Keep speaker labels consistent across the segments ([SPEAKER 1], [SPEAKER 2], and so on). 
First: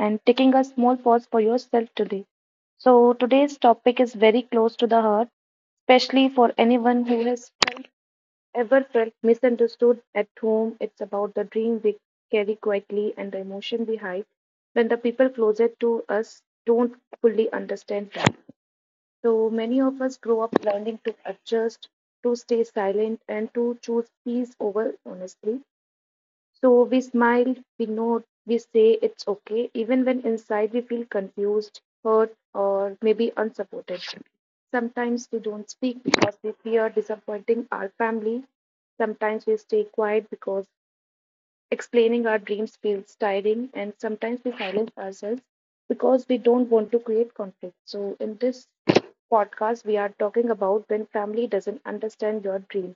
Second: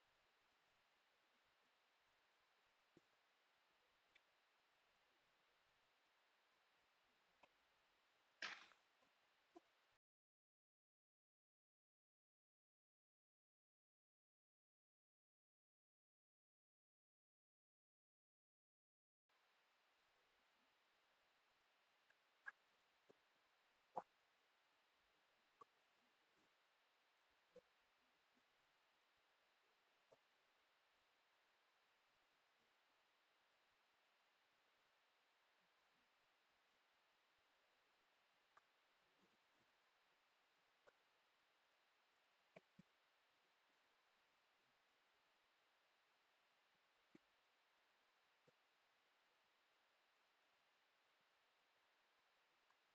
[SPEAKER 1] and taking a small pause for yourself today. So, today's topic is very close to the heart, especially for anyone who has ever felt misunderstood at home. It's about the dream we carry quietly and the emotion we hide when the people closer to us don't fully understand that. So, many of us grow up learning to adjust, to stay silent, and to choose peace over honesty. So we smile, we nod, we say it's okay, even when inside we feel confused, hurt, or maybe unsupported. Sometimes we don't speak because we fear disappointing our family. Sometimes we stay quiet because explaining our dreams feels tiring. And sometimes we silence ourselves because we don't want to create conflict. So, in this podcast, we are talking about when family doesn't understand your dreams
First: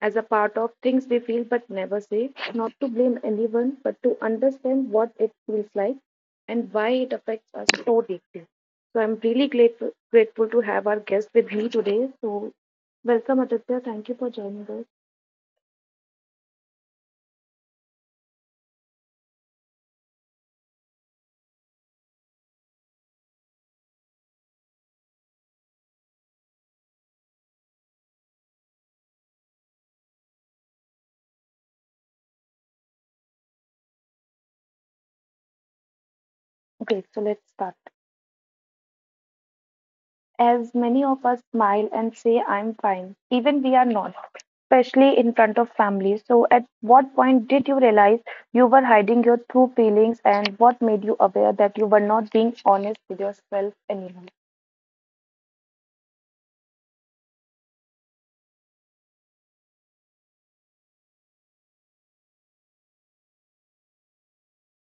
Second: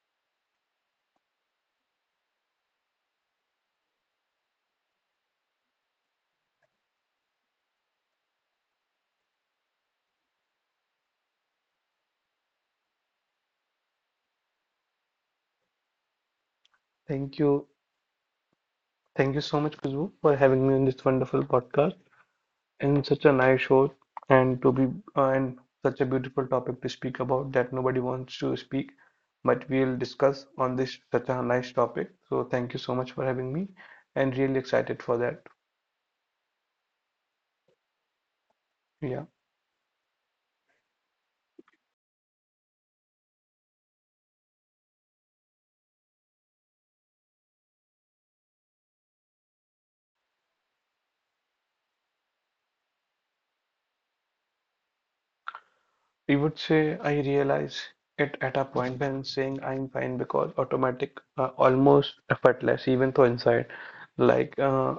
[SPEAKER 1] as a part of things we feel but never say, not to blame anyone, but to understand what it feels like and why it affects us so deeply. So I'm really grateful to have our guest with me today. So welcome, Aditya. Thank you for joining us.
[SPEAKER 2] Thank you. Thank you so much, Khushbu, for having me on this wonderful podcast and such a nice show and to be and such a beautiful topic to speak about that nobody wants to speak, but we'll discuss on this such a nice topic. So thank you so much for having me and really excited for that.
[SPEAKER 1] Okay, so let's start.
[SPEAKER 2] Yeah.
[SPEAKER 1] As many of us smile and say, I'm fine, even we are not, especially in front of family. So, at what point did you realize you were hiding your true feelings, and what made you aware that you were not being honest with yourself anymore?
[SPEAKER 2] I would say I realize it at a point when saying I'm fine because automatic, almost effortless, even though inside. Like uh,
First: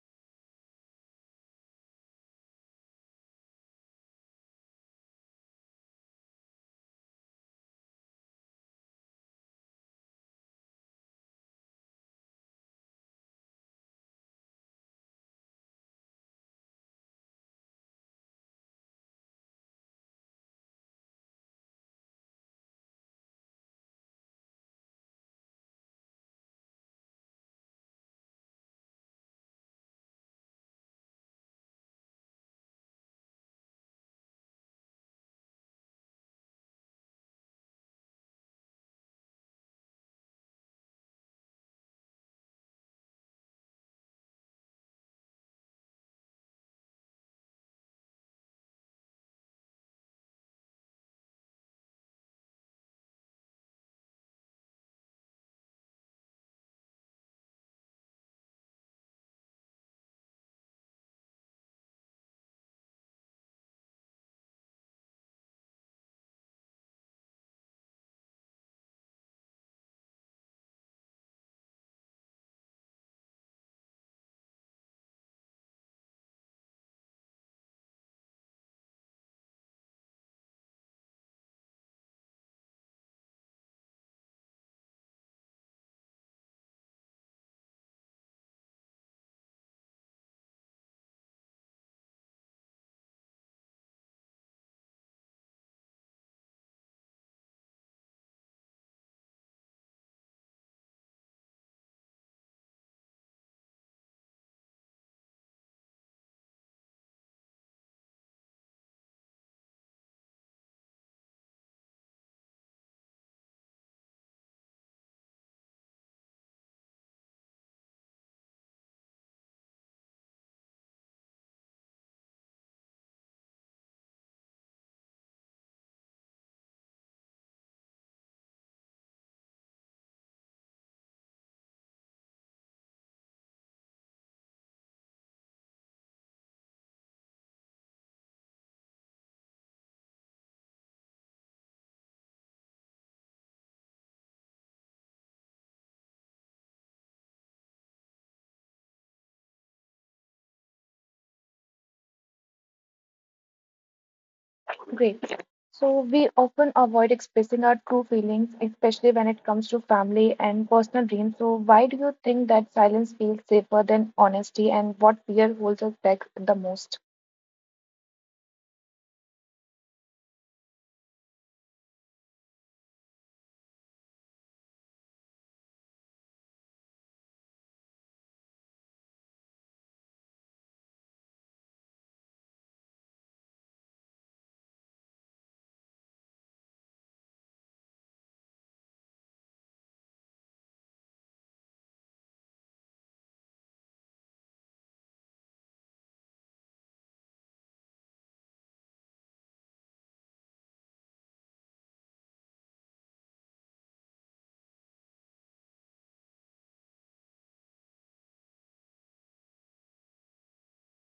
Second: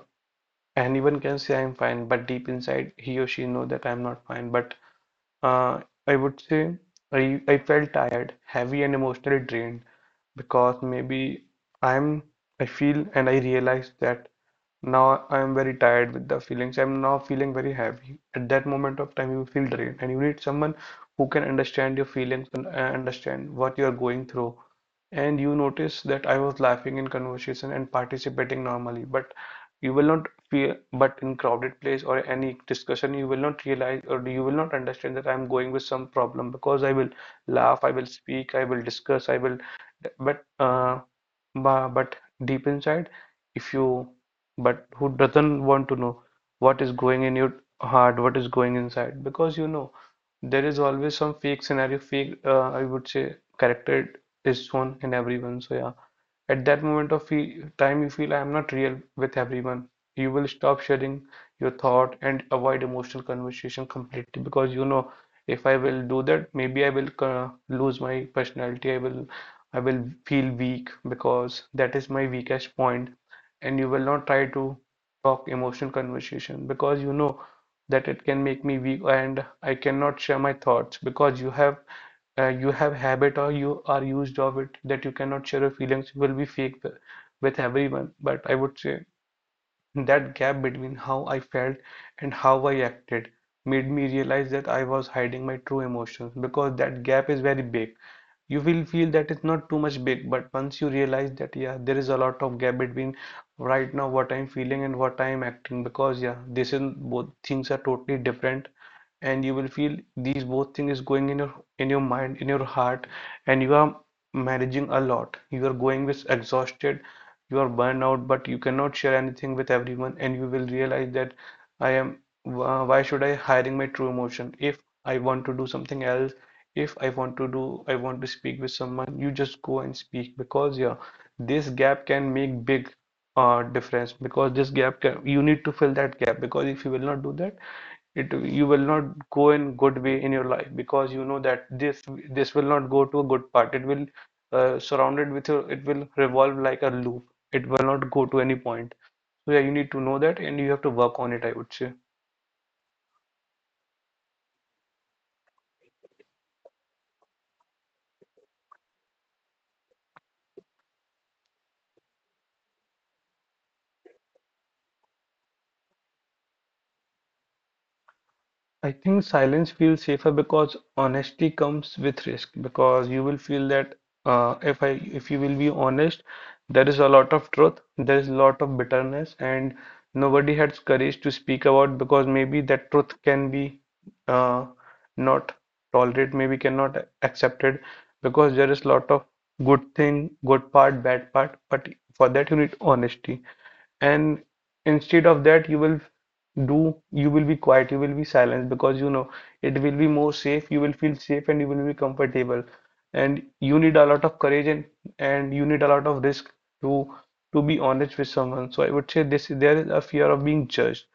[SPEAKER 2] Anyone can say I'm fine, but deep inside, he or she know that I'm not fine. But uh, I would say I felt tired, heavy, and emotionally drained because maybe I'm I feel and I realize that now I'm very tired with the feelings. I'm now feeling very heavy. At that moment of time, you feel drained, and you need someone who can understand your feelings and understand what you're going through. And you notice that I was laughing in conversation and participating normally, but you will not but in crowded place or any discussion, you will not realize or you will not understand that I'm going with some problem because I will laugh, I will speak, I will discuss, I will but bu- but deep inside if you but who doesn't want to know what is going in your heart, what is going inside, because you know there is always some fake scenario, fake I would say character is shown in everyone. So yeah, at that moment of fe time you feel I am not real with everyone. You will stop sharing your thought and avoid emotional conversation completely because you know if I will do that, maybe I will lose my personality. I will feel weak because that is my weakest point, and you will not try to talk emotional conversation because you know that it can make me weak and I cannot share my thoughts because you have habit or you are used of it that you cannot share your feelings. You will be fake with everyone. But I would say that gap between how I felt and how I acted made me realize that I was hiding my true emotions because that gap is very big. You will feel that it's not too much big, but once you realize that, yeah, there is a lot of gap between right now what I'm feeling and what I'm acting because yeah, this is both things are totally different, and you will feel these both things is going in your mind, in your heart, and you are managing a lot. You are going with exhausted, you are burned out, but you cannot share anything with everyone. And you will realize that i am why should I hiding my true emotion? If I want to do something else, if I want to do, I want to speak with someone, you just go and speak because yeah, this gap can make big difference because you need to fill that gap because if you will not do that, it you will not go in good way in your life because you know that this will not go to a good part. It will surrounded with your, it will revolve like a loop. It will not go to any point. So yeah, you need to know that and you have to work on it, I would say.
[SPEAKER 1] Great. So, we often avoid expressing our true feelings, especially when it comes to family and personal dreams. So, why do you think that silence feels safer than honesty, and what fear holds us back the most?
[SPEAKER 2] I think silence feels safer because honesty comes with risk because you will feel that uh, if I if you will be honest, there is a lot of truth, there is a lot of bitterness, and nobody has courage to speak about because maybe that truth can be uh, not tolerated, maybe cannot accepted because there is a lot of good thing, good part, bad part, but for that you need honesty. And instead of that you will do you will be quiet, you will be silent because you know it will be more safe. You will feel safe and you will be comfortable. And you need a lot of courage, and you need a lot of risk to to be honest with someone. So I would say this, there is a fear of being judged,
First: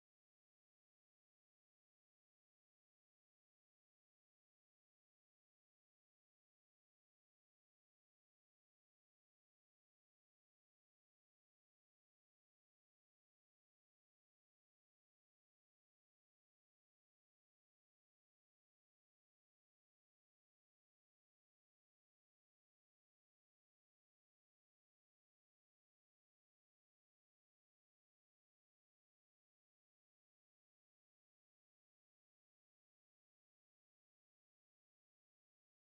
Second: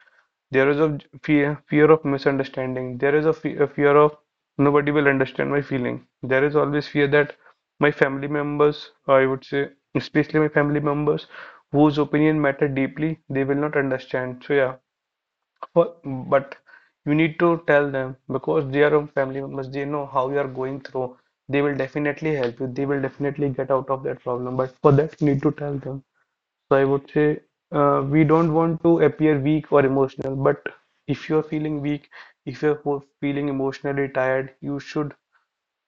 [SPEAKER 2] there is a fear of misunderstanding. There is a, fe a fear of nobody will understand my feeling. There is always fear that my family members, I would say, especially my family members, whose opinion matter deeply, they will not understand. So yeah, but you need to tell them because they are your family members. They know how you are going through. They will definitely help you. They will definitely get out of that problem. But for that, you need to tell them. So I would say we don't want to appear weak or emotional, but if you're feeling weak, if you're feeling emotionally tired, you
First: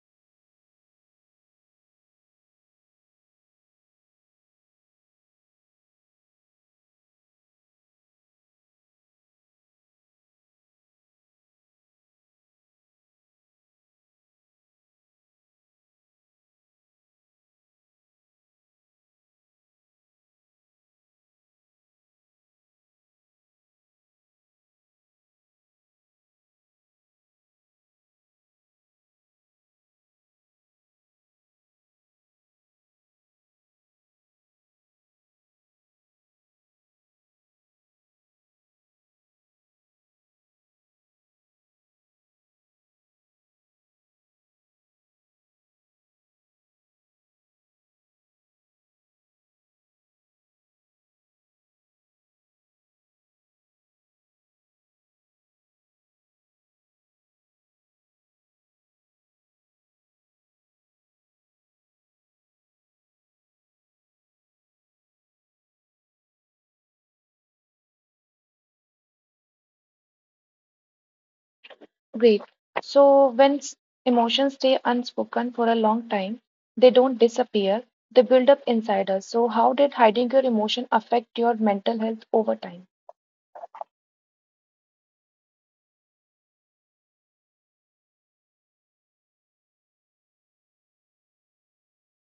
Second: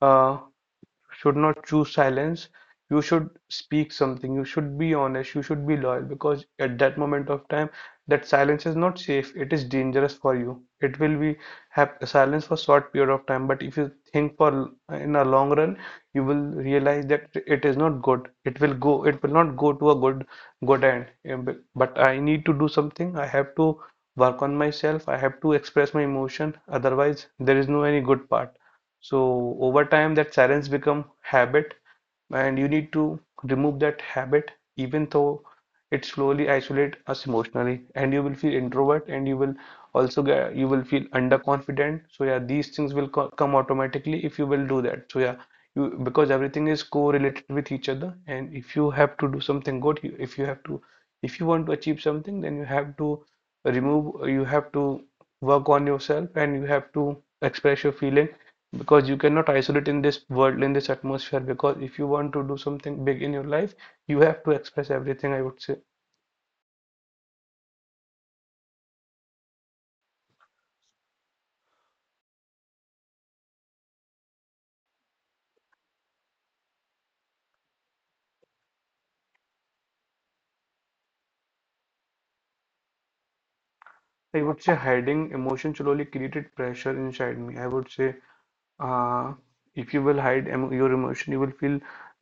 [SPEAKER 2] uh, should not choose silence. You should speak something. You should be honest. You should be loyal because at that moment of time, that silence is not safe. It is dangerous for you. It will be have silence for short period of time, but if you think for in a long run, you will realize that it is not good. It will not go to a good end. Yeah, but I need to do something. I have to work on myself. I have to express my emotion. Otherwise, there is no any good part. So over time, that silence become habit, and you need to remove that habit, even though it slowly isolate us emotionally, and you will feel introvert, and you will feel underconfident. So yeah, these things will co come automatically if you will do that. So yeah, you because everything is correlated with each other, and if you have to do something good, you, if you have to, if you want to achieve something, then you have to work on yourself, and you have to express your feeling because you cannot isolate in this world, in this atmosphere, because if you want to do something big in your life, you have to express everything, I would say.
[SPEAKER 1] Great. So when emotions stay unspoken for a long time, they don't disappear, they build up inside us. So how did hiding your emotion affect your mental health over time?
[SPEAKER 2] I would say hiding emotion slowly created pressure inside me. I would say uh, if you will hide your emotion, you will feel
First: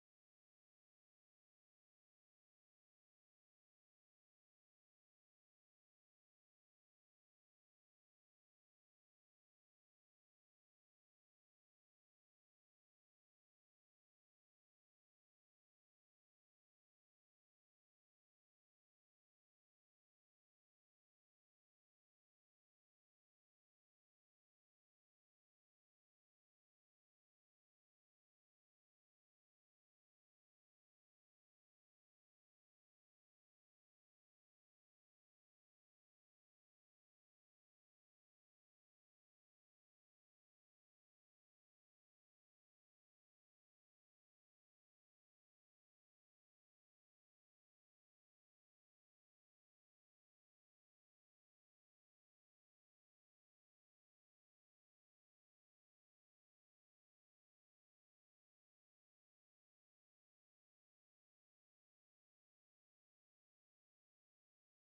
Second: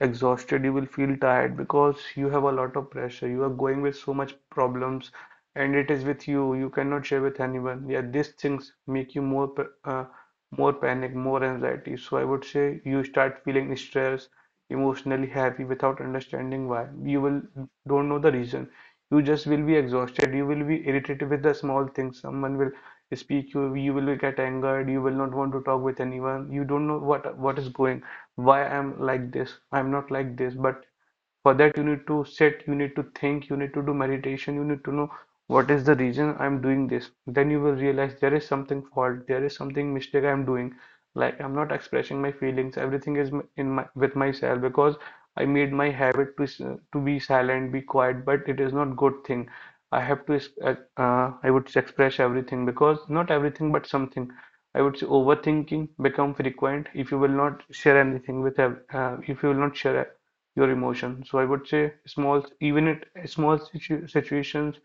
[SPEAKER 2] exhausted, you will feel tired because you have a lot of pressure, you are going with so much problems, and it is with you, you cannot share with anyone. Yeah, these things make you more more panic, more anxiety. So I would say you start feeling stressed, emotionally heavy without understanding why. You will don't know the reason. You just will be exhausted, you will be irritated with the small things. Someone will speak you, you will get angered, you will not want to talk with anyone. You don't know what is going, why I'm like this, I'm not like this. But for that you need to sit, you need to think, you need to do meditation, you need to know what is the reason I'm doing this. Then you will realize there is something fault, there is something mistake I'm doing, like I'm not expressing my feelings. Everything is in my with myself because I made my habit to be silent, be quiet. But it is not good thing. I have to, uh, I would express everything because not everything but something. I would say overthinking become frequent if you will not share anything with, if you will not share e-, your emotion. So I would say small, even at small situations,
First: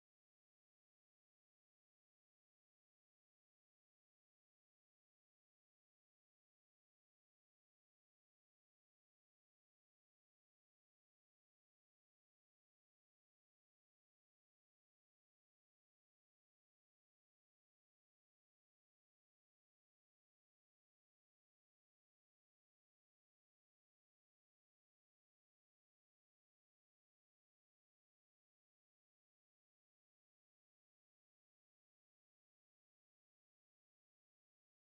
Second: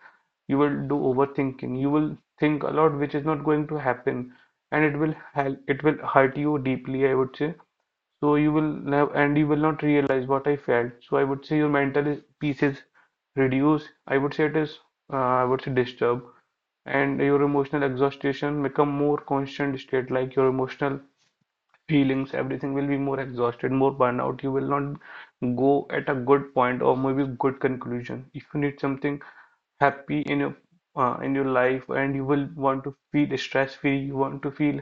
[SPEAKER 2] you will do overthinking. You will think a lot, which is not going to happen, and it will hurt you deeply, I would say. So you will not realize what I felt. So I would say your peace is reduced. I would say it is, I would say disturbed, and your emotional exhaustion become more constant state. Like your emotional feelings, everything will be more exhausted, more burnout. You will not go at a good point or maybe good conclusion. If you need something happy in your life, and you will want to feel stress free, you want to feel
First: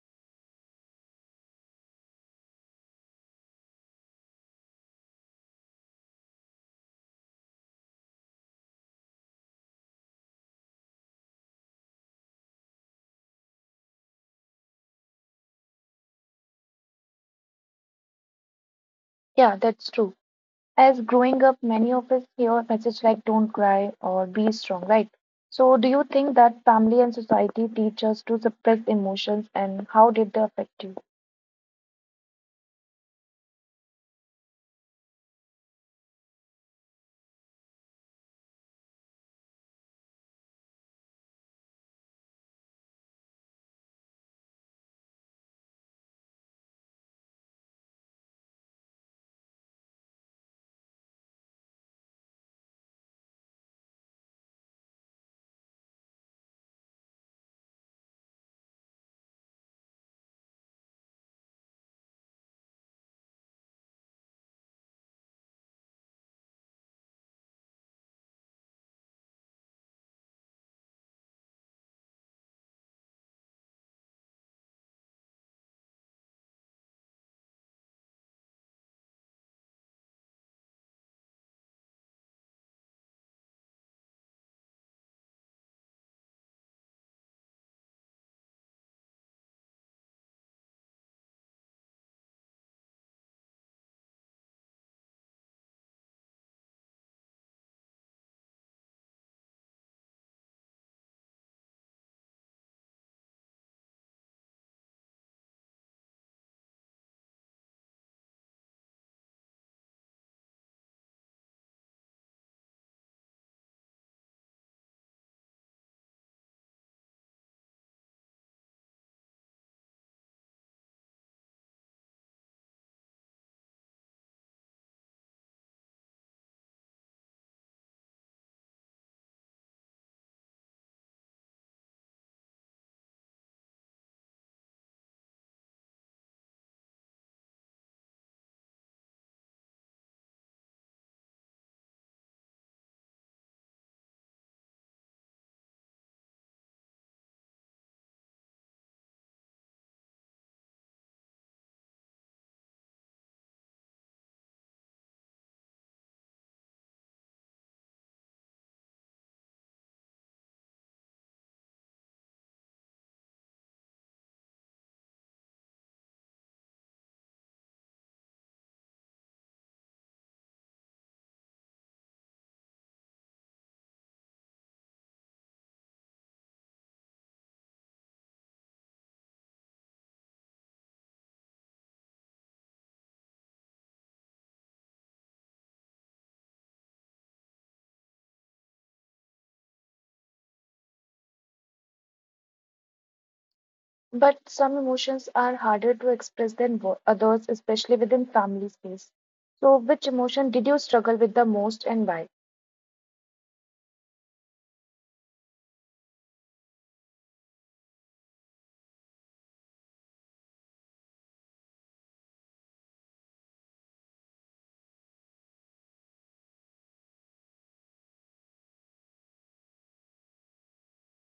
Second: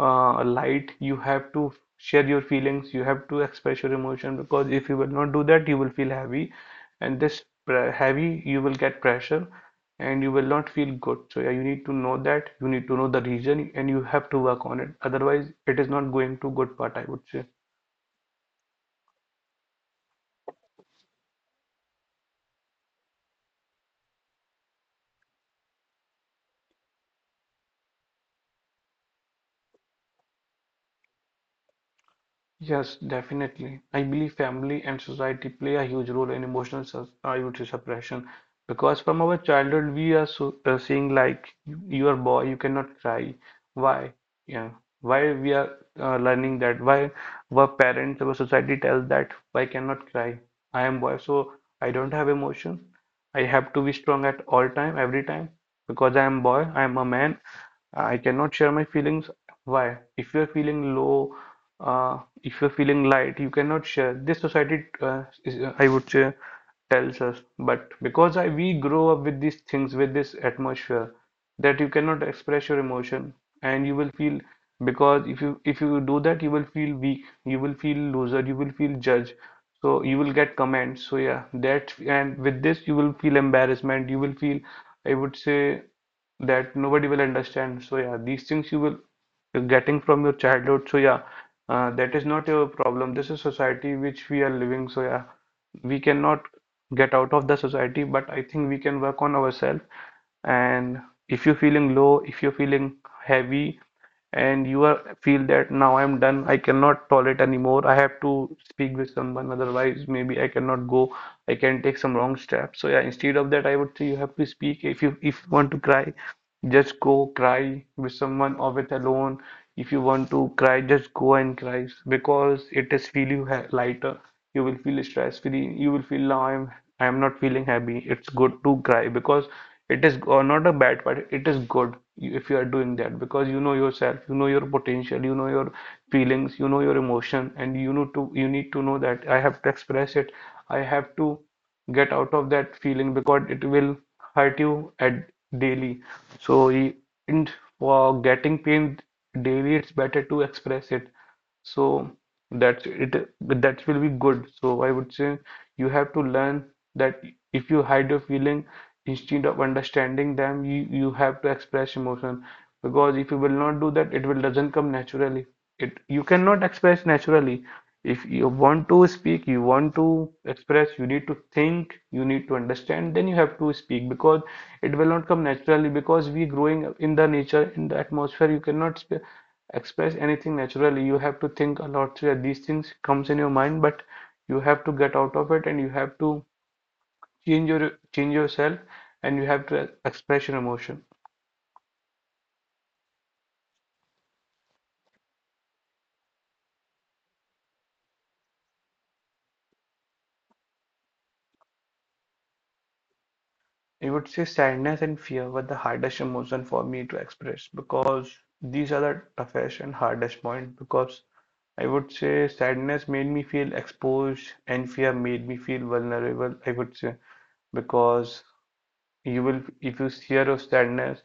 [SPEAKER 2] light, you have to share your feelings, you have to express your emotion because if you will not do that, you will feel heavy, and heavy you will get pressure, and you will not feel good. So yeah, you need to know that, you need to know the reason and you have to work on it. Otherwise, it is not going to good part, I would say.
[SPEAKER 1] Yeah, that's true. As growing up, many of us hear messages like don't cry or be strong, right? So do you think that family and society teach us to suppress emotions and how did they affect you?
[SPEAKER 2] Yes, definitely. I believe family and society play a huge role in emotional I would say suppression, because from our childhood we are seeing like you are boy, you cannot cry. Why? Yeah. Why we are learning that? Why our parents, our society tells that I cannot cry. I am boy, so I don't have emotion. I have to be strong at all time, every time because I am boy, I am a man, I cannot share my feelings. Why? If you're feeling low, if you're feeling light, you cannot share. This society, is, I would say, tells us. But because we grow up with these things, with this atmosphere, that you cannot express your emotion, and you will feel, because if you do that, you will feel weak, you will feel loser, you will feel judged. So you will get comments. So yeah, that, and with this you will feel embarrassment. You will feel, I would say, that nobody will understand. So yeah, these things you're getting from your childhood. So yeah, that is not your problem. This is society which we are living. So yeah, we cannot get out of the society, but I think we can work on ourselves. And if you're feeling low, if you're feeling heavy, and you are feel that now I'm done, I cannot tolerate anymore, I have to speak with someone, otherwise maybe I cannot go, I can take some wrong steps. So yeah, instead of that, I would say you have to speak. If you want to cry, just go cry with someone or with alone. If you want to cry, just go and cry because it is feel you lighter, you will feel stress free, you will feel now I'm not feeling happy. It's good to cry, because it is or not a bad part. It is good. If you are doing that, because you know yourself, you know your potential, you know your feelings, you know your emotion, and you know to you need to know that I have to express it. I have to get out of that feeling because it will hurt you at daily. So y- and for getting pain daily, it's better to express it. So that's it. That will be good. So I would say you have to learn that if you hide your feeling instead of understanding them, you have to express emotion, because if you will not do that, it will doesn't come naturally. It You cannot express naturally. If you want to speak, you want to express, you need to think, you need to understand, then you have to speak, because it will not come naturally, because we growing up in the nature, in the atmosphere you cannot sp express anything naturally, you have to think a lot. So yeah, these things comes in your mind, but you have to get out of it, and you have to change yourself and you have to express your emotion.
[SPEAKER 1] But some emotions are harder to express than others, especially within family space. So, which emotion did you struggle with the most and why?
[SPEAKER 2] I would say sadness and fear were the hardest emotion for me to express, because these are the toughest and hardest point. Because I would say sadness made me feel exposed, and fear made me feel vulnerable, I would say, because you will, if you share your sadness,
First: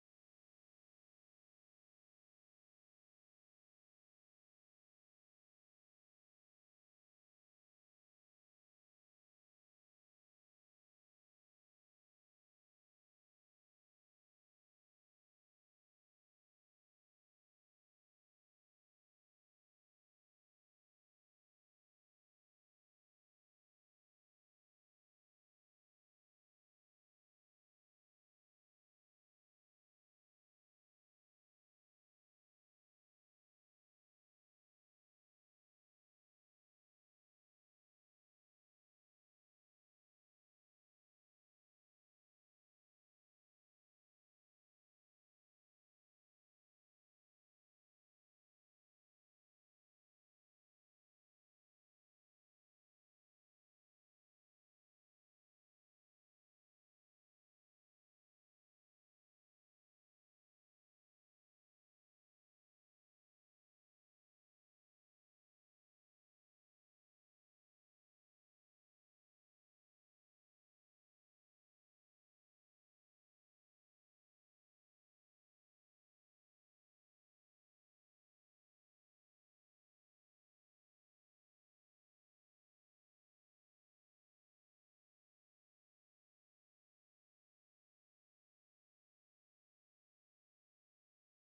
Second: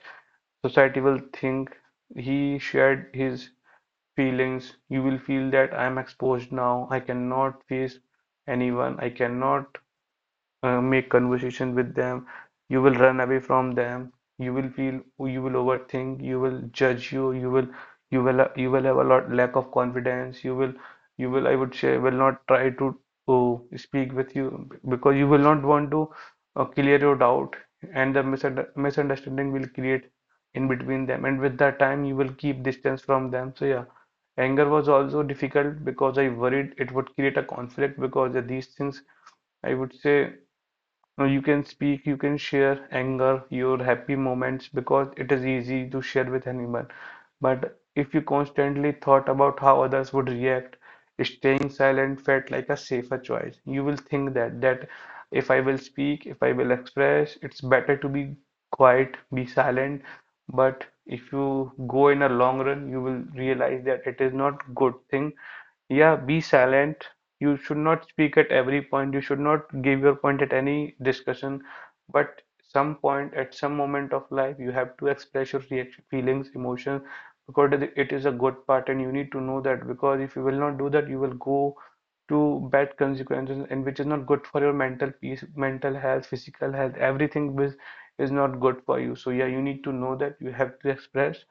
[SPEAKER 2] society will think he shared his feelings. You will feel that I am exposed now. I cannot face anyone. I cannot make conversation with them. You will run away from them. You will feel, you will overthink, you will judge you, you will have a lot, lack of confidence, you will I would say will not try to oh, speak with you, because you will not want to clear your doubt, and the misunderstanding will create in between them, and with that time you will keep distance from them. So yeah, anger was also difficult, because I worried it would create a conflict. Because these things, I would say, now you can speak, you can share anger, your happy moments, because it is easy to share with anyone. But if you constantly thought about how others would react, staying silent felt like a safer choice. You will think that if I will speak, if I will express, it's better to be quiet, be silent. But if you go in a long run, you will realize that it is not good thing, yeah, be silent. You should not speak at every point, you should not give your point at any discussion, but some point, at some moment of life, you have to express your reaction, feelings, emotions, because it is a good part, and you need to know that, because if you will not do that, you will go to bad consequences, and which is not good for your mental peace, mental health, physical health. Everything is not good for you. So yeah, you need to know that you have to express,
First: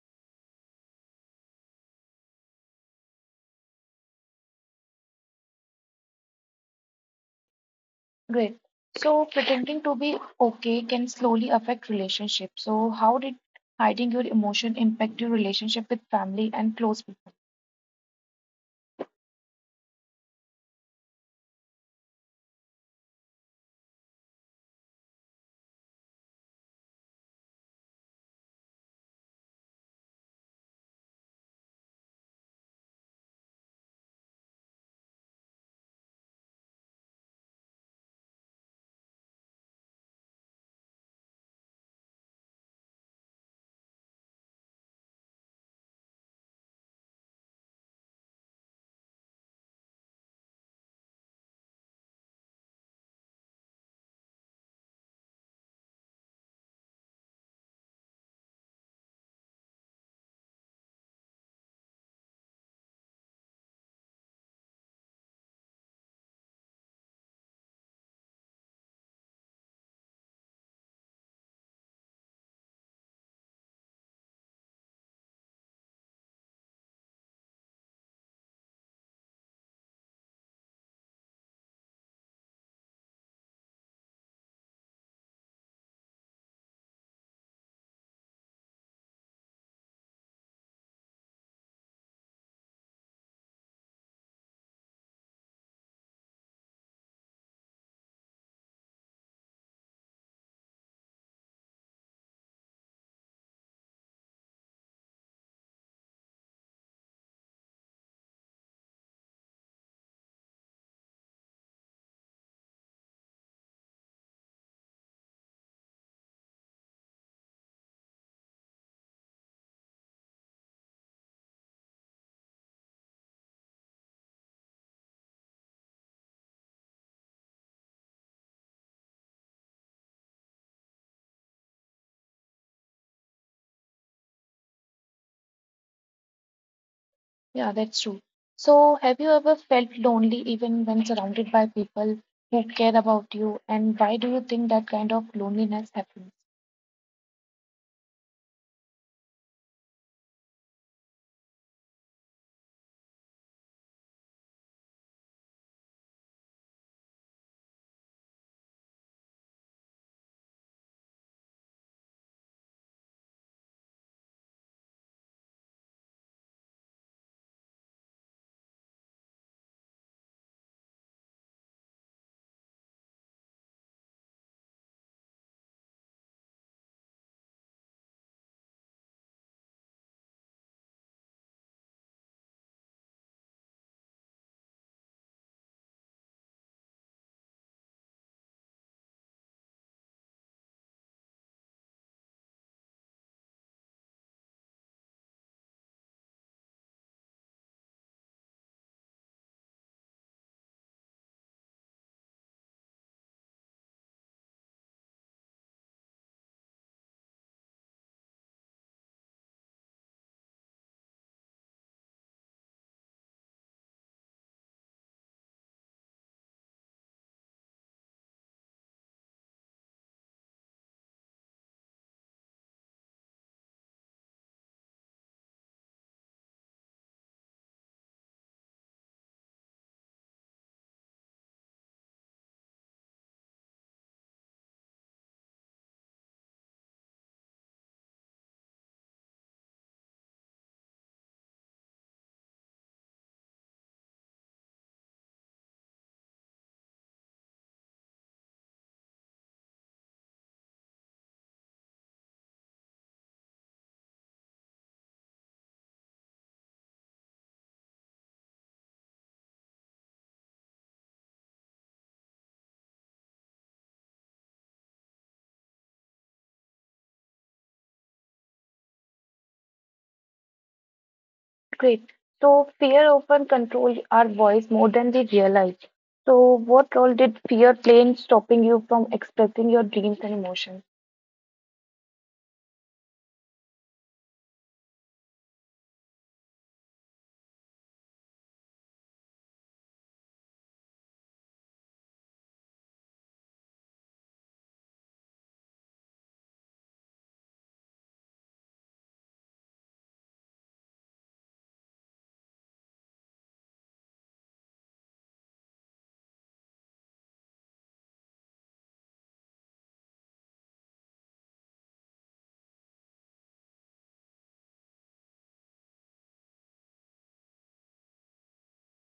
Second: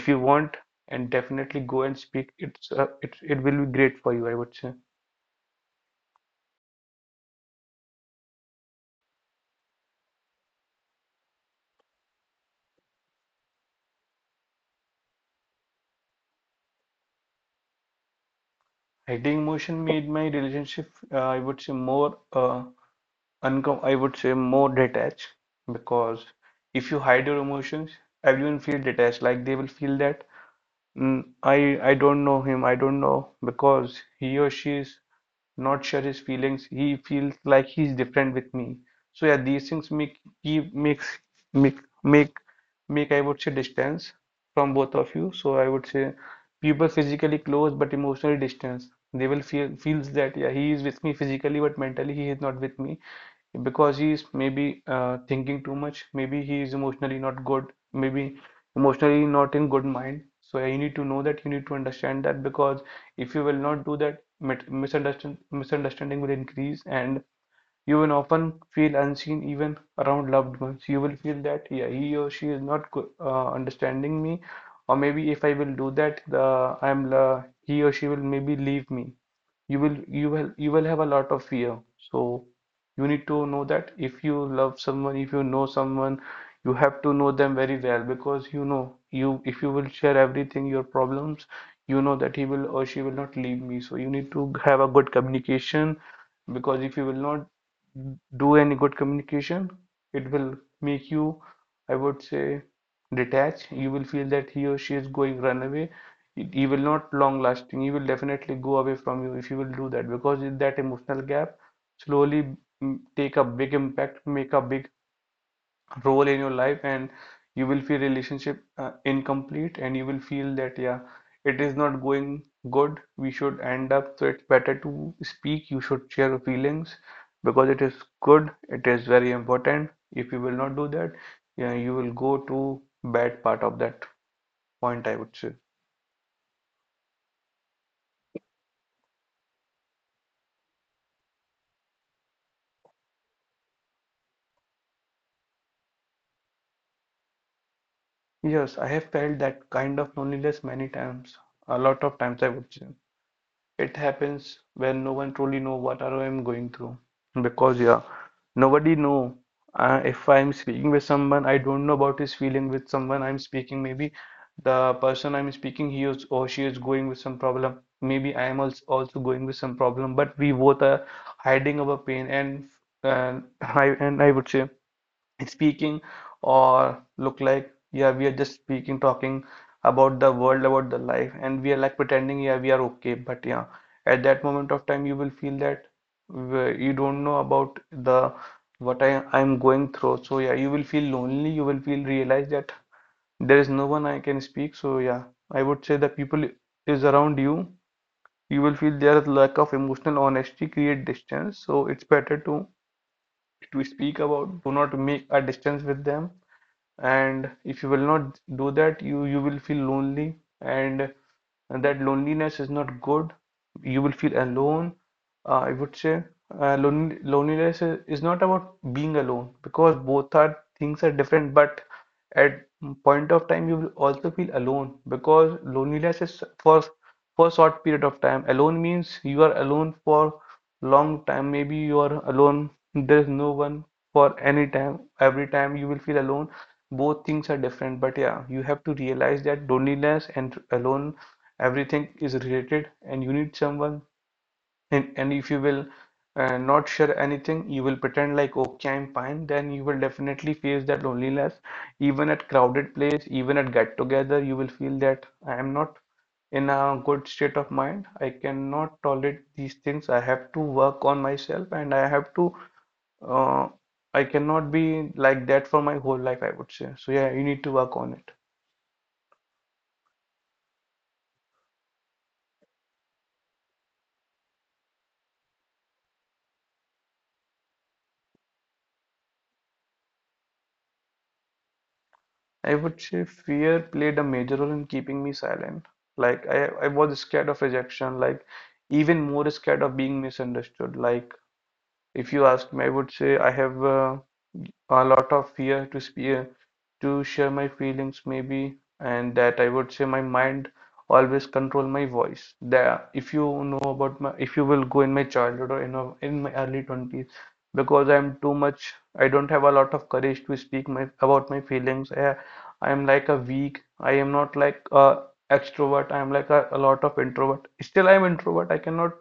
[SPEAKER 2] if you want, and definitely go and speak. It's it will be great for you, I would say.
[SPEAKER 1] Great. So pretending to be okay can slowly affect relationships. So how did hiding your emotion impact your relationship with family and close people?
[SPEAKER 2] Hiding emotion made my relationship, I would say, more uncom I would say more detached, because if you hide your emotions, everyone feel detached. Like they will feel that, mm, I don't know him. I don't know, because he or she is not sure his feelings. He feels like he's different with me. So yeah, these things make keep makes make make make I would say distance from both of you. So I would say people physically close but emotionally distance. They will feel feels that yeah, he is with me physically, but mentally he is not with me, because he is maybe thinking too much. Maybe he is emotionally not good. Maybe emotionally not in good mind. So yeah, you need to know that, you need to understand that, because if you will not do that, misunderstand, misunderstanding will increase, and you will often feel unseen even around loved ones. You will feel that yeah, he or she is not understanding me, or maybe if I will do that, the I'm he or she will maybe leave me. You will have a lot of fear. So you need to know that if you love someone, if you know someone, you have to know them very well, because you know you, if you will share everything, your problems, you know that he will or she will not leave me. So you need to have a good communication, because if you will not do any good communication, it will make you, I would say, detach. You will feel that he or she is going run away. He will not long lasting. He will definitely go away from you if you will do that, because in that emotional gap slowly, mm, take a big impact, make a big role in your life, and you will feel relationship incomplete, and you will feel that yeah, it is not going good, we should end up. So it's better to speak, you should share your feelings, because it is good, it is very important. If you will not do that, yeah, you will go to bad part of that point, I would say.
[SPEAKER 1] Yeah, that's true. So have you ever felt lonely even when surrounded by people who care about you? And why do you think that kind of loneliness happens?
[SPEAKER 2] Yes, I have felt that kind of loneliness many times, a lot of times, I would say. It happens when no one truly know what I am going through, because yeah, nobody know. If I'm speaking with someone, I don't know about his feeling, with someone I'm speaking, maybe the person I'm speaking he is or she is going with some problem, maybe I am also going with some problem, but we both are hiding our pain, and and I would say speaking, or look like yeah, we are just speaking, talking about the world, about the life, and we are like pretending yeah we are okay. But yeah, at that moment of time, you will feel that, you don't know about the what I'm going through. So yeah, you will feel lonely, you will feel, realize that there is no one I can speak. So yeah, I would say the people is around you, you will feel their lack of emotional honesty create distance. So it's better to speak about, do not make a distance with them, and if you will not do that, you will feel lonely, and and that loneliness is not good. You will feel alone, I would say, loneliness is not about being alone, because both are things are different, but at point of time you will also feel alone, because loneliness is for short period of time. Alone means you are alone for long time. Maybe you are alone, there's no one for any time. Every time you will feel alone. Both things are different, but yeah, you have to realize that loneliness and alone, everything is related, and you need someone and if you will not share anything. You will pretend like, okay, I'm fine, then you will definitely face that loneliness. Even at crowded place, even at get together, you will feel that I am not in a good state of mind. I cannot tolerate these things. I have to work on myself and I have to, uh, I cannot be like that for my whole life, I would say. So yeah, you need to work on it.
[SPEAKER 1] Great. So fear often controls our voice more than we realize. So what role did fear play in stopping you from expressing your dreams and emotions?
[SPEAKER 2] I would say fear played a major role in keeping me silent. Like I was scared of rejection, like even more scared of being misunderstood. Like if you ask me, I would say I have a lot of fear to speak, to share my feelings maybe, and that I would say my mind always control my voice. That if you know about my, if you will go in my childhood or in my early 20s, because I'm too much, I don't have a lot of courage to speak my about my feelings. I, I'm like a weak. I am not like a extrovert. I'm like a lot of introvert. Still, I'm introvert. I cannot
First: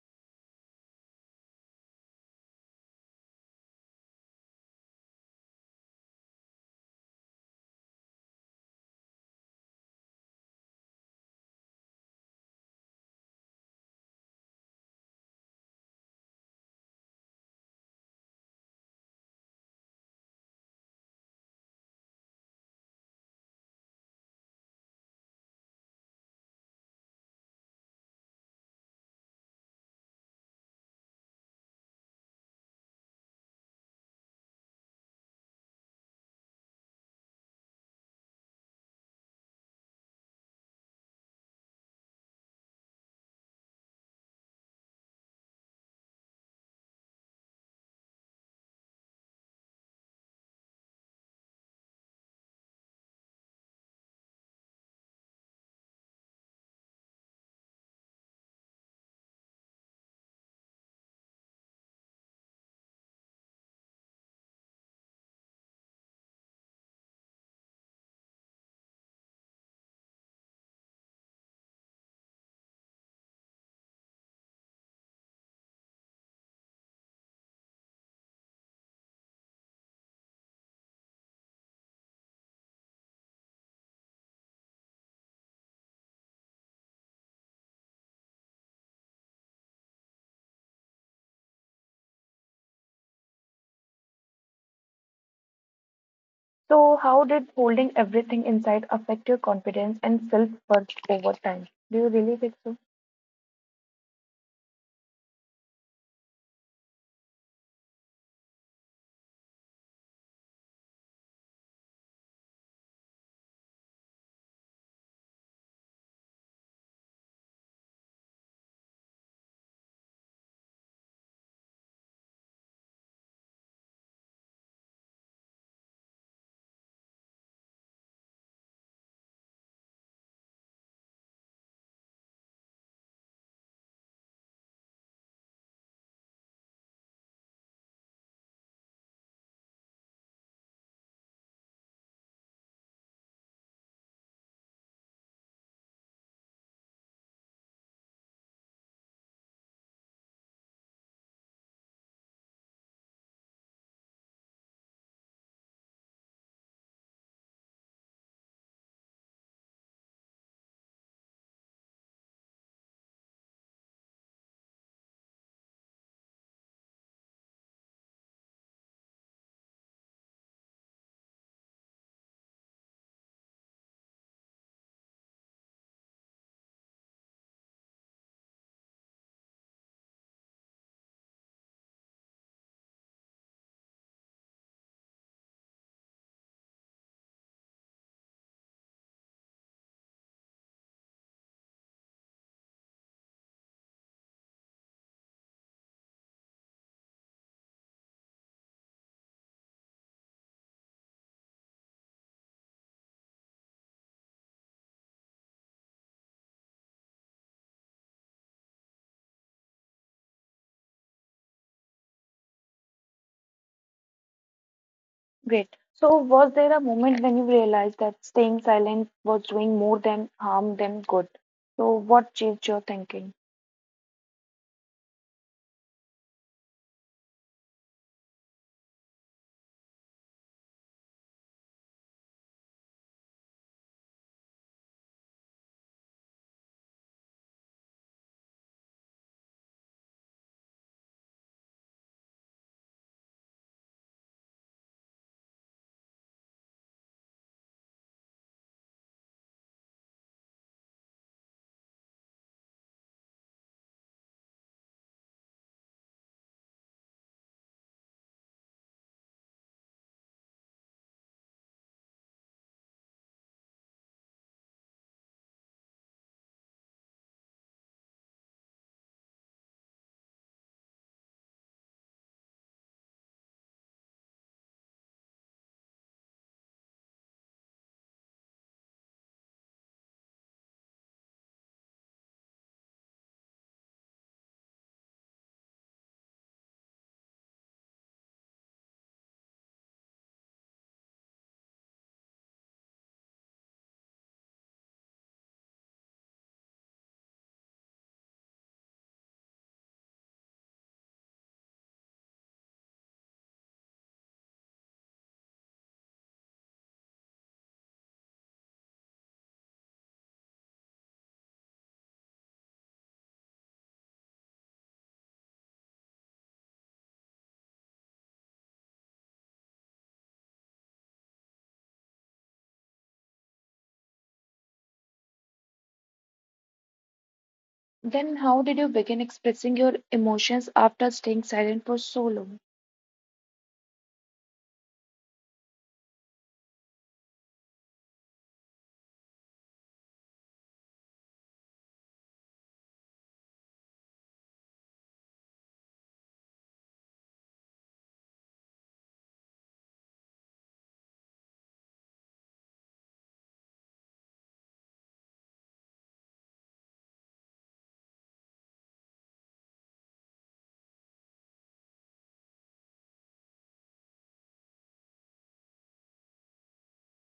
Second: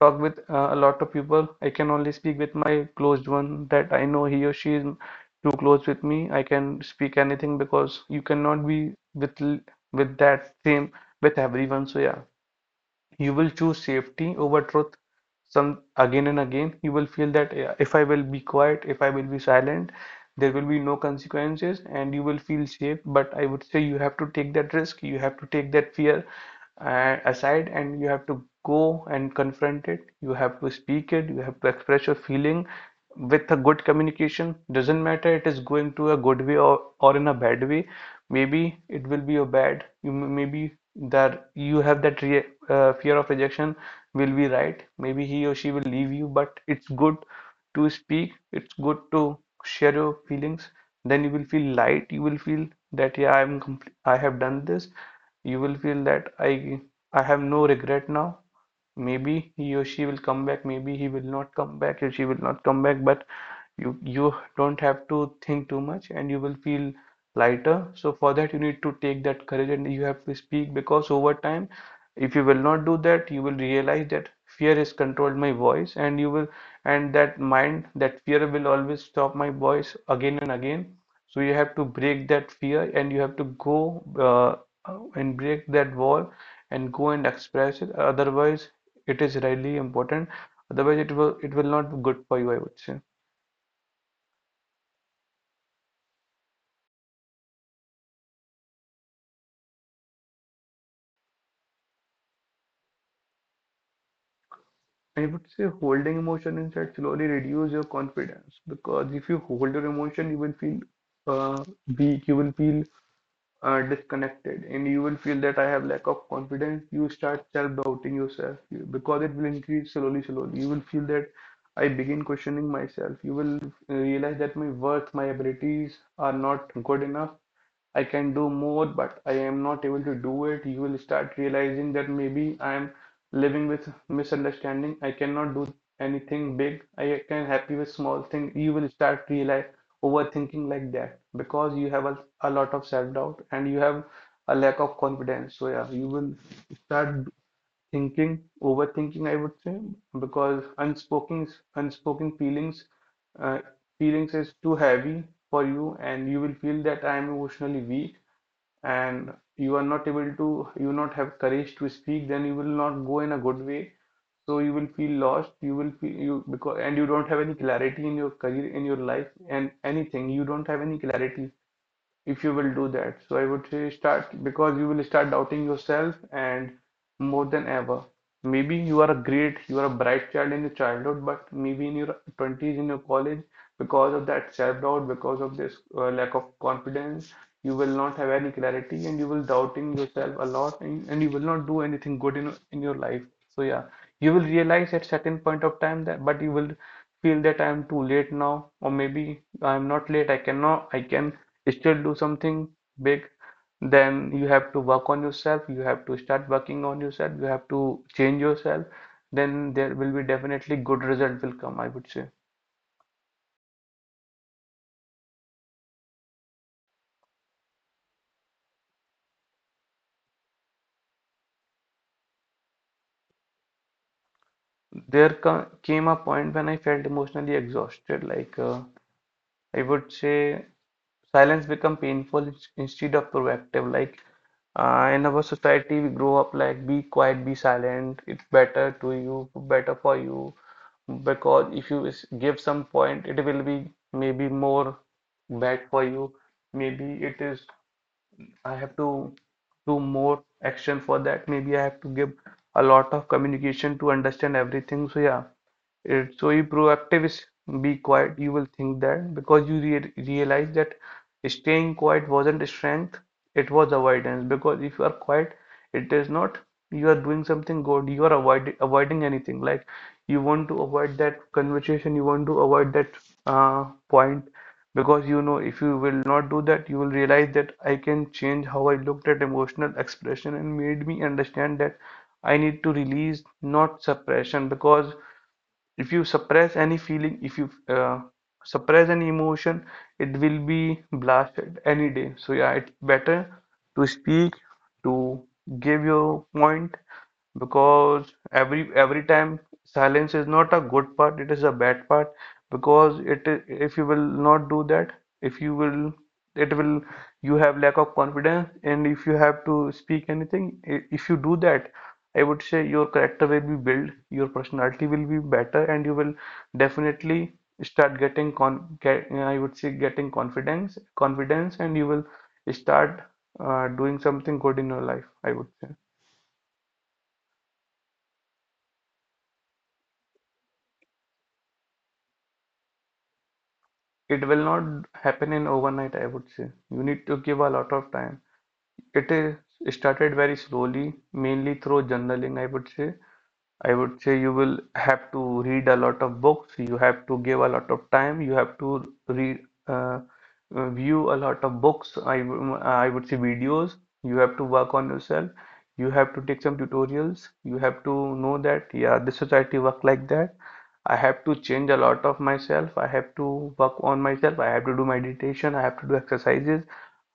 [SPEAKER 2] talk with a lot of people. I can only speak with my closed one that I know he or she is too close with me. I can speak anything because you cannot be with that same with everyone. So yeah, you will choose safety over truth. Some again and again, you will feel that, "Yeah, if I will be quiet, if I will be silent, there will be no consequences, and you will feel safe." But I would say you have to take that risk, you have to take that fear aside, and you have to go and confront it. You have to speak it, you have to express your feeling with a good communication. Doesn't matter it is going to a good way or in a bad way. Maybe it will be your bad you maybe that you have that re fear of rejection will be right. Maybe he or she will leave you, but it's good to speak, it's good to share your feelings, then you will feel light. You will feel that yeah, I'm complete, I have done this. You will feel that I have no regret now. Maybe he or she will come back, maybe he will not come back or she will not come back, but you don't have to think too much and you will feel lighter. So for that you need to take that courage and you have to speak, because over time, if you will not do that, you will realize that fear has controlled my voice. And you will and that mind, that fear will always stop my voice again and again. So you have to break that fear and you have to go and break that wall and go and express it. Otherwise, it is really important. Otherwise, it will not be good for you, I would say.
[SPEAKER 1] So how did holding everything inside affect your confidence and self-worth over time? Do you really think so?
[SPEAKER 2] I would say holding emotion instead slowly reduce your confidence, because if you hold your emotion, you will feel uh, weak, you will feel disconnected, and you will feel that I have lack of confidence. You start self-doubting because it will increase slowly, slowly. You will feel that I begin questioning myself. You will realize that my worth, my abilities are not good enough. I can do more, but I am not able to do it. You will start realizing that maybe I am living with misunderstanding. I cannot do anything big. I can happy with small thing. You will start realize overthinking like that, because you have a lot of self-doubt and you have a lack of confidence. So yeah, you will start thinking, overthinking, I would say, because unspoken feelings uh, feelings is too heavy for you, and you will feel that I am emotionally weak, and you are not able to, you not have courage to speak, then you will not go in a good way. So you will feel lost, you will feel you because and you don't have any clarity in your career, in your life, and anything. You don't have any clarity if you will do that. So I would say start because you will start doubting yourself and more than ever. Maybe you are a great, you are a bright child in your childhood, but maybe in your 20s, in your college, because of that self-doubt, because of this lack of confidence, you will not have any clarity and you will doubting yourself a lot and you will not do anything good in your life. So yeah, you will realize at certain point of time that, but you will feel that I am too late now, or maybe I am not late. I cannot, I can still do something big, then you have to work on yourself, you have to start working on yourself, you have to change yourself, then there will be definitely good result will come, I would say.
[SPEAKER 1] Great. So was there a moment when you realized that staying silent was doing more than harm than good? So what changed your thinking?
[SPEAKER 2] Came a point when I felt emotionally exhausted, like I would say silence become painful instead of proactive. Like in our society we grow up like be quiet, be silent, it's better to you better for you, because if you give some point it will be maybe more bad for you. Maybe it is I have to do more action for that. Maybe I have to give a lot of communication to understand everything. So yeah, it, so you proactive is be quiet. You will think that because you realize that staying quiet wasn't strength, it was avoidance. Because if you are quiet, it is not you are doing something good, you are avoiding anything. Like you want to avoid that conversation, you want to avoid that point, because you know if you will not do that, you will realize that I can change how I looked at emotional expression and made me understand that I need to release, not suppression. Because if you suppress any feeling, if you suppress any emotion, it will be blasted any day. So yeah, it's better to speak, to give your point, because every time silence is not a good part, it is a bad part. Because if you will not do that, if you will it will you have lack of confidence, and if you have to speak anything, if you do that, I would say your character will be built, your personality will be better, and you will definitely start getting I would say getting confidence and you will start doing something good in your life, I would say.
[SPEAKER 1] Then how did you begin expressing your emotions after staying silent for so long?
[SPEAKER 2] It will not happen in overnight, I would say. You need to give a lot of time. It is started very slowly, mainly through journaling, I would say. I would say you will have to read a lot of books, you have to give a lot of time, you have to read, uh, view a lot of books, I would say videos, you have to work on yourself, you have to take some tutorials, you have to know that, yeah, this society work like that. I have to change a lot of myself, I have to work on myself, I have to do meditation, I have to do exercises,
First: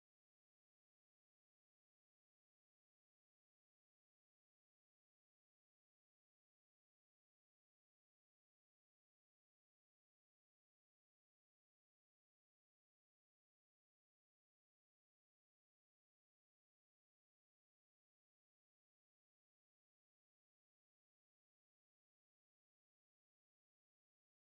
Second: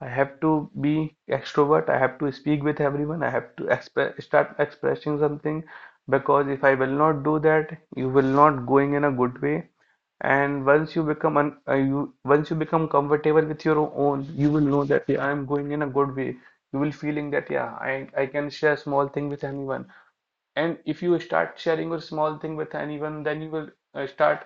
[SPEAKER 2] I have to be extrovert, I have to speak with everyone, I have to exp start expressing something, because if I will not do that, you will not going in a good way. And once you become un you once you become comfortable with your own, you will know that yeah, I am going in a good way. You will feeling that yeah, I can share small thing with anyone. And if you start sharing your small thing with anyone, then you will start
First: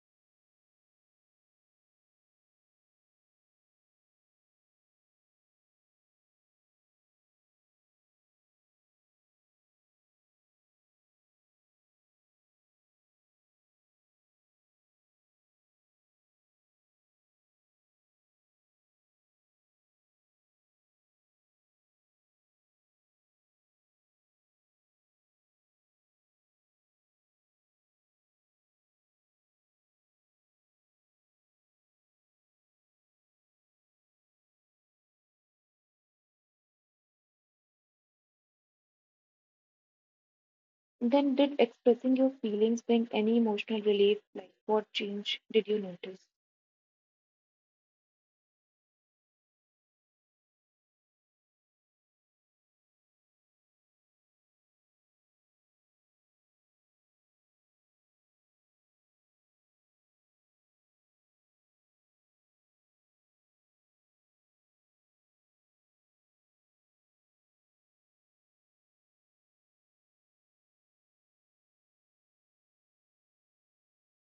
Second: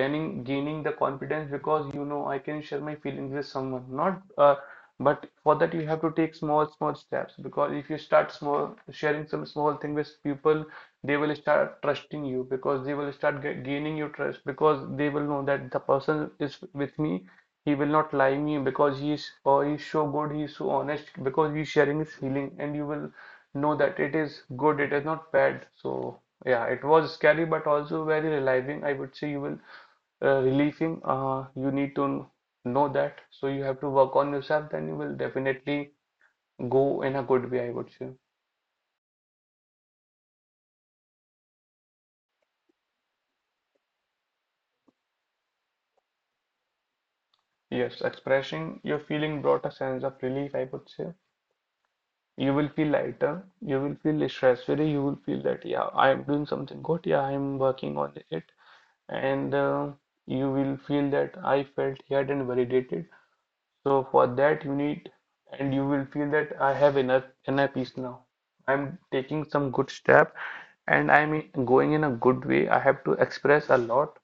[SPEAKER 2] gaining the confidence, because you know I can share my feelings with someone. Not, but for that you have to take small small steps, because if you start small sharing some small thing with people, they will start trusting you, because they will start ga gaining your trust, because they will know that the person is with me. He will not lie me because he is or he's so good, he is so honest, because he's sharing his feeling and you will know that it is good, it is not bad. So yeah, it was scary but also very relieving. I would say you will relieving. You need to know that. So you have to work on yourself, then you will definitely go in a good way, I would say.
[SPEAKER 1] Then, did expressing your feelings bring any emotional relief? Like, what change did you notice?
[SPEAKER 2] Yes, expressing your feeling brought a sense of relief, I would say. You will feel lighter, you will feel stress free, you will feel that yeah, I am doing something good, yeah, I am working on it, and you will feel that I felt heard and validated. So for that you need and you will feel that I have enough inner peace now. I'm taking some good step and I'm going in a good way. I have to express a lot.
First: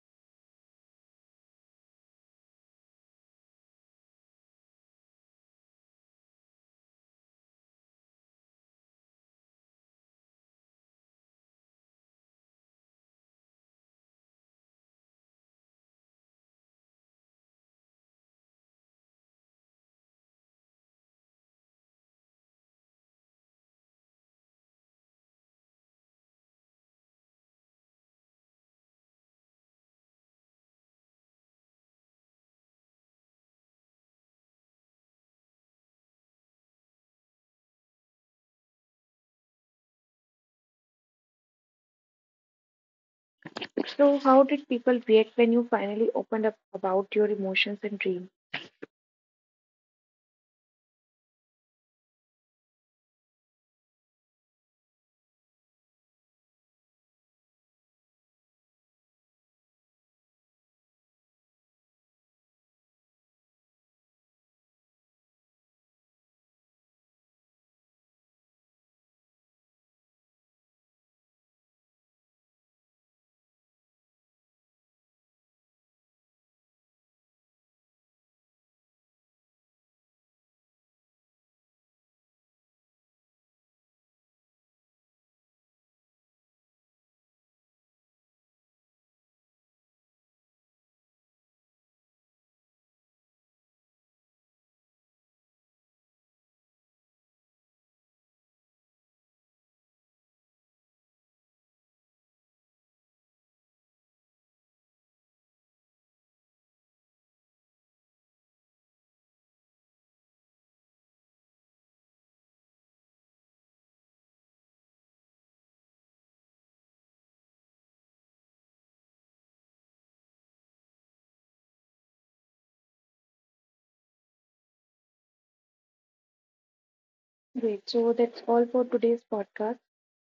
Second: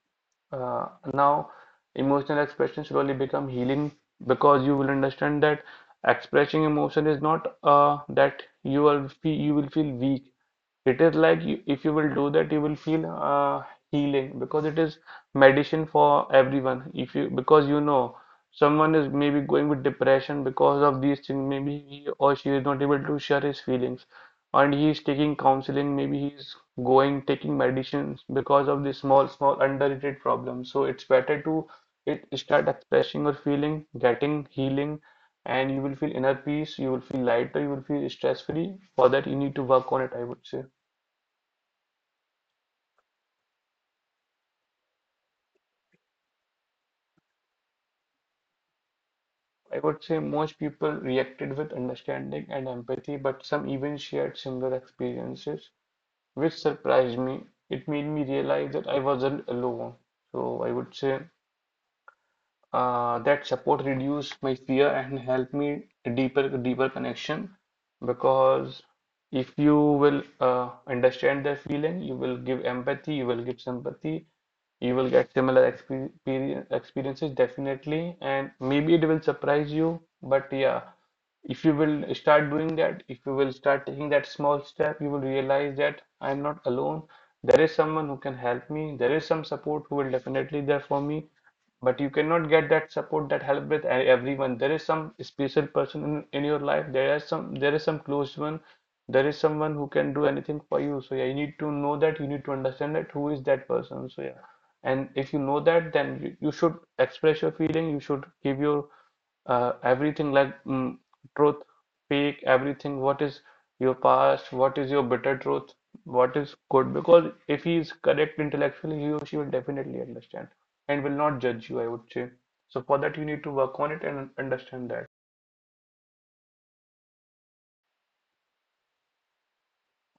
[SPEAKER 2] Uh, Now, emotional expression slowly become healing, because you will understand that expressing emotion is not that you will feel weak. It is like you, if you will do that, you will feel healing because it is medicine for everyone. If you because you know someone is maybe going with depression because of these things, maybe he or she is not able to share his feelings and he is taking counseling, maybe he's going taking medicines because of this small small underrated problem. So it's better to it start expressing your feeling, getting healing, and you will feel inner peace, you will feel lighter, you will feel stress free. For that you need to work on it, I would say.
[SPEAKER 1] So, how did people react when you finally opened up about your emotions and dreams?
[SPEAKER 2] I would say most people reacted with understanding and empathy, but some even shared similar experiences which surprised me. It made me realize that I wasn't alone. So I would say that support reduced my fear and helped me deeper connection. Because if you will understand their feeling, you will give empathy, you will give sympathy, you will get similar experience, experiences definitely, and maybe it will surprise you. But yeah, if you will start doing that, if you will start taking that small step, you will realize that I'm not alone. There is someone who can help me. There is some support who will definitely there for me, but you cannot get that support, that help with everyone. There is some special person in your life, there is some, there is some close one, there is someone who can do anything for you. So yeah, you need to know that, you need to understand that who is that person. So yeah, and if you know that, then you should express your feeling, you should give your everything like truth, fake, everything, what is your past, what is your bitter truth, what is good, because if he is correct intellectually, he or she will definitely understand and will not judge you, I would say. So for that you need to work on it and understand that.
[SPEAKER 1] Great. So, that's all for today's podcast.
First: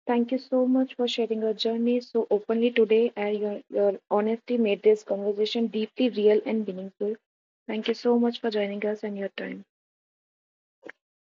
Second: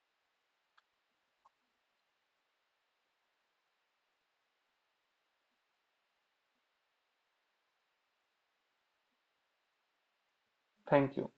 [SPEAKER 1] Thank you so much for sharing your journey so openly today, and your honesty made this conversation deeply real and meaningful. Thank you so much for joining us and your time.
[SPEAKER 2] Thank you.